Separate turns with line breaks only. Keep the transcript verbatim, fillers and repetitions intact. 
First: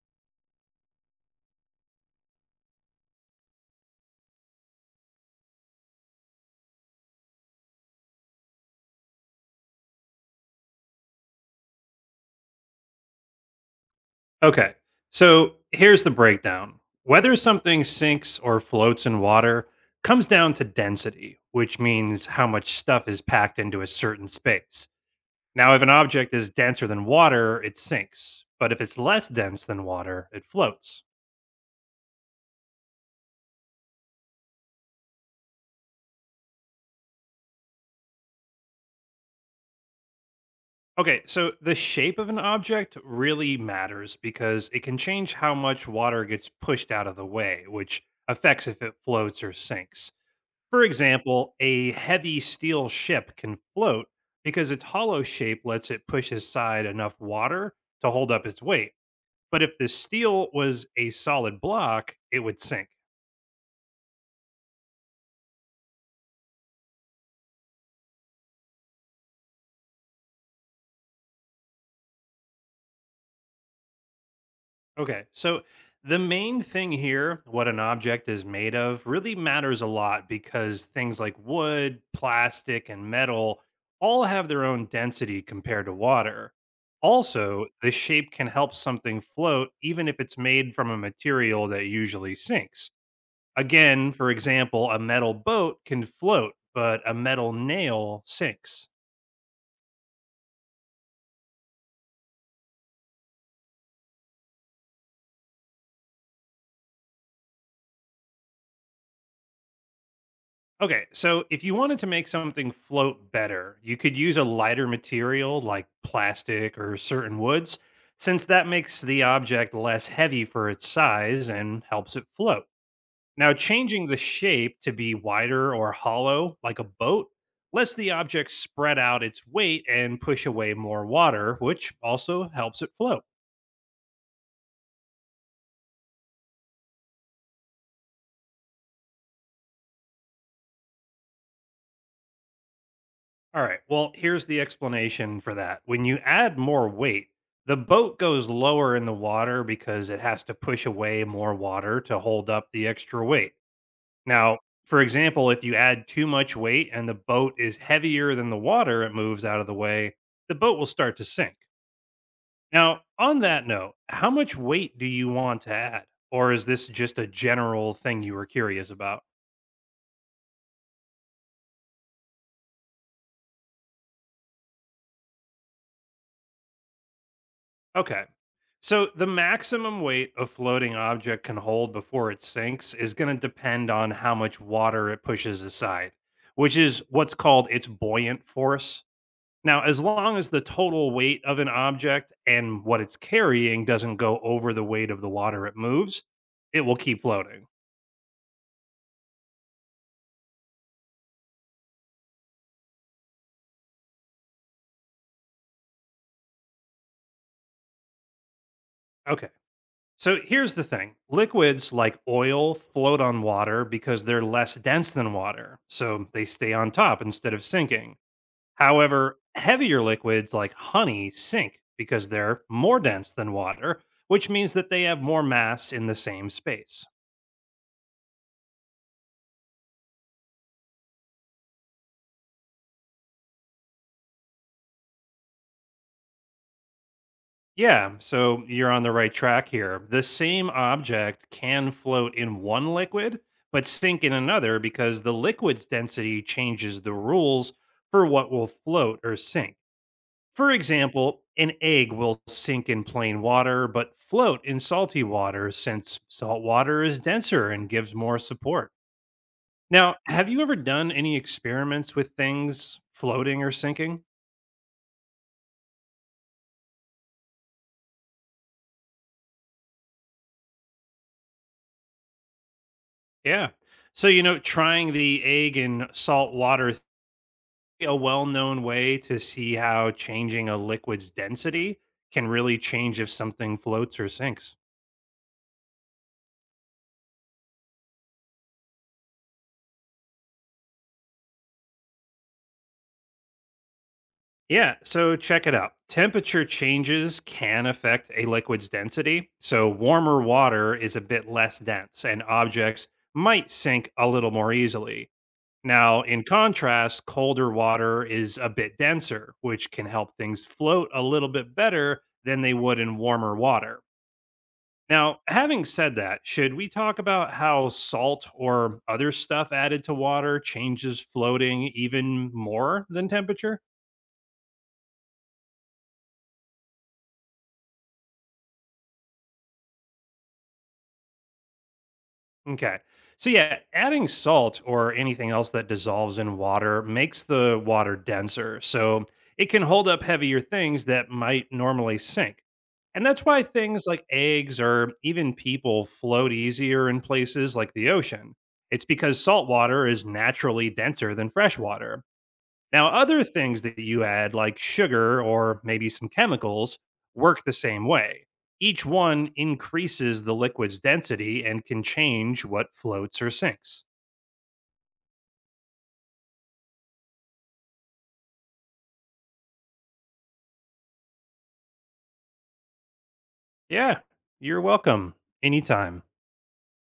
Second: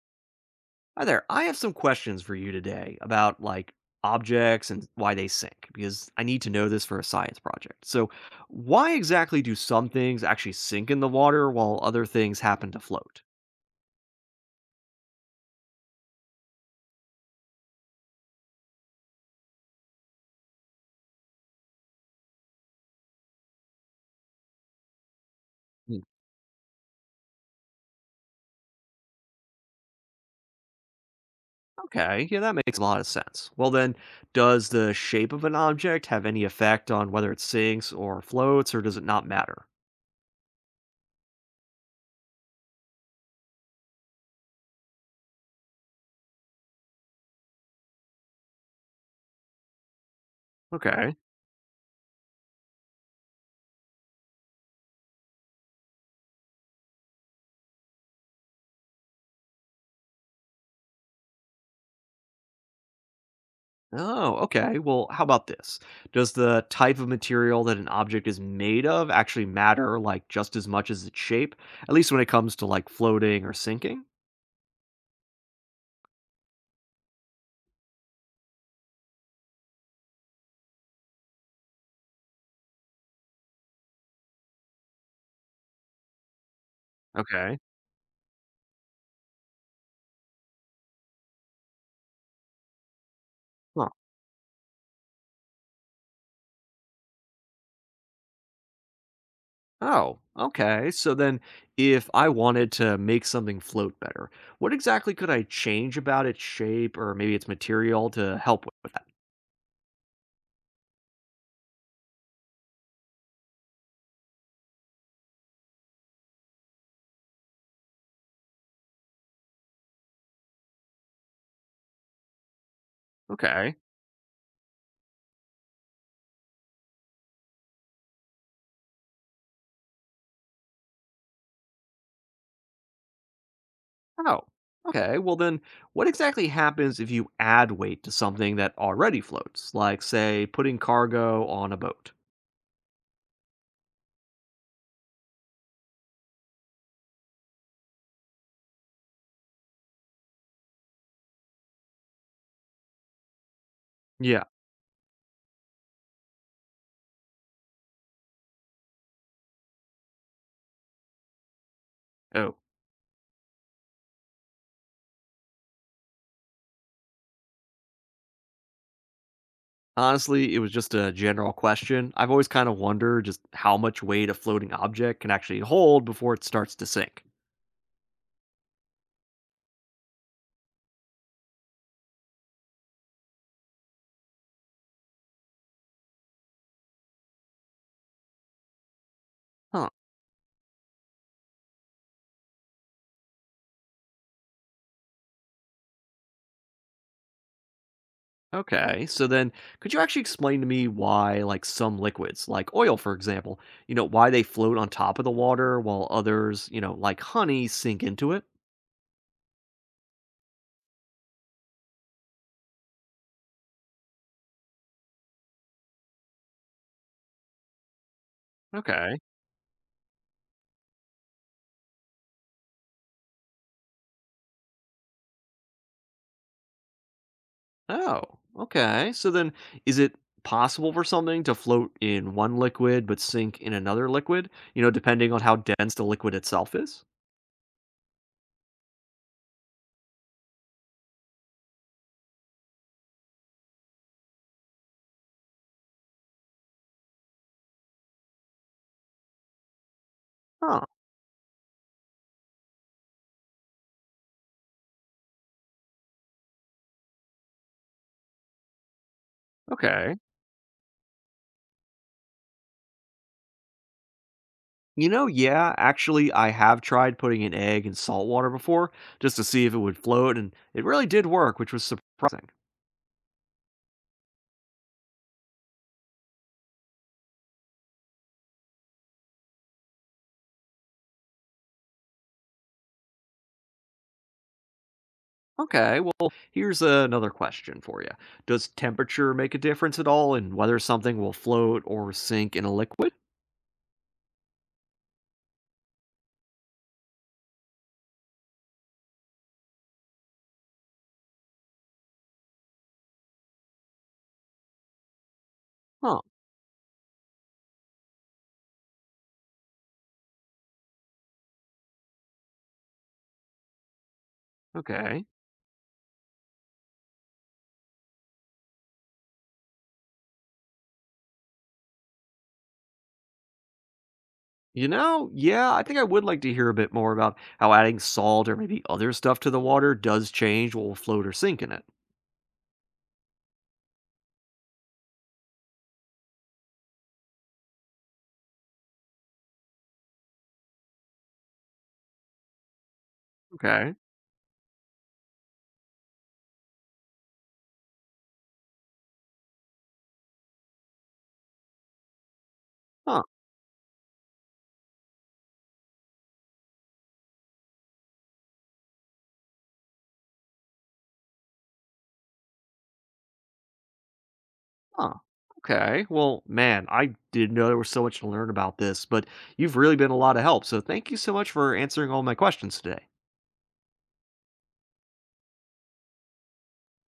Hi there. I have some questions for you today about like objects and why they sink because I need to know this for a science project. So, why exactly do some things actually sink in the water while other things happen to float?
Okay. So here's the breakdown whether something sinks or floats in water comes down to density, which means how much stuff is packed into a certain space. Now, if an
Hmm.
object is denser than water, it sinks. But if it's less dense than water, it floats.
Okay, yeah, that makes a lot of sense. Well, then, does the shape of an object have any effect on whether it sinks or floats, or does it not matter?
Okay, so the shape of an object really matters because it can change how much water gets pushed out of the way, which affects if it floats or sinks. For
Okay.
example, a heavy steel ship can float because its hollow shape lets it push aside enough water to hold up its weight. But if the steel was a solid block, it would sink.
Oh, okay. Well, how about this? Does the type of material that an object is made of actually matter like just as much as its shape, at least when it comes to like floating or sinking?
Okay. So the main thing here, what an object is made of, really matters a lot because things like wood, plastic, and metal all have their own density compared to water.
Okay.
Also, the shape can help something float even if it's made from a material that usually sinks.
Huh.
Again, for example, a metal boat can float, but a metal nail sinks.
Oh, okay. So then if I wanted to make something float better, what exactly could I change about its shape or maybe its material to help with that?
Okay, so if you wanted to make something float better, you could use a lighter material like plastic or certain woods, since that makes the object less heavy for its size and helps it float. Now,
Okay.
changing the shape to be wider or hollow, like a boat, lets the object spread out its weight and push away more water, which also helps it float.
Oh. Okay, well then, what exactly happens if you add weight to something that already floats, like, say, putting cargo on a boat?
All right. Well, here's the explanation for that. When you add more weight, the boat goes lower in the water because it has to push away more water to hold up the extra weight.
Yeah.
Now, for example, if you add too much weight and the boat is heavier than the water it moves out of the way, the boat will start to sink.
Oh,
Now, on that note, how much weight do you want to add? Or is this just a general thing you were curious about?
honestly, it was just a general question. I've always kind of wondered just how much weight a floating object can actually hold before it starts to sink.
Okay. So the maximum weight a floating object can hold before it sinks is going to depend on how much water it pushes aside, which is what's called its buoyant force. Now,
Huh.
as long as the total weight of an object and what it's carrying doesn't go over the weight of the water it moves, it will keep floating.
Okay. So then, could you actually explain to me why, like some liquids, like oil, for example, you know, why they float on top of the water while others, you know, like honey, sink into it?
Okay. So here's the thing liquids like oil float on water because they're less dense than water. So they stay on top instead of sinking.
Okay.
However, heavier liquids like honey sink because they're more dense than water, which means that they have more mass in the same space.
Oh, okay. So then, is it possible for something to float in one liquid but sink in another liquid, you know, depending on how dense the liquid itself is?
Yeah, so you're on the right track here. The same object can float in one liquid, but sink in another because the liquid's density changes the rules for what will float or sink. For
Huh.
example, an egg will sink in plain water, but float in salty water since salt water is denser and gives more support.
Okay.
Now, have you ever done any experiments with things floating or sinking?
You know, yeah, actually, I have tried putting an egg in salt water before just to see if it would float, and it really did work, which was surprising.
Yeah. So, you know, trying the egg in salt water, a well known way to see how changing a liquid's density can really change if something floats or sinks.
Okay, well, here's another question for you. Does temperature make a difference at all in whether something will float or sink in a liquid?
Yeah. So, check it out. Temperature changes can affect a liquid's density. So, warmer water is a bit less dense and objects might sink a little more easily.
Huh,
Now, in contrast, colder water is a bit denser, which can help things float a little bit better than they would in warmer water.
okay.
Now, having said that, should we talk about how salt or other stuff added to water changes floating even more than temperature?
You know, yeah, I think I would like to hear a bit more about how adding salt or maybe other stuff to the water does change what will float or sink in it.
Okay. So yeah, adding salt or anything else that dissolves in water makes the water denser. So it can hold up heavier things that might normally sink. And that's why
Okay.
things like eggs or even people float easier in places like the ocean. It's because salt water is naturally denser than fresh water. Now,
Huh.
other things that you add, like sugar or maybe some chemicals, work the same way. Each one increases the liquid's density and can change what floats or sinks.
Oh, okay. Well, man, I didn't know there was so much to learn about this, but you've really been a lot of help. So thank you so much for answering all my questions today.
Yeah, you're welcome. Anytime.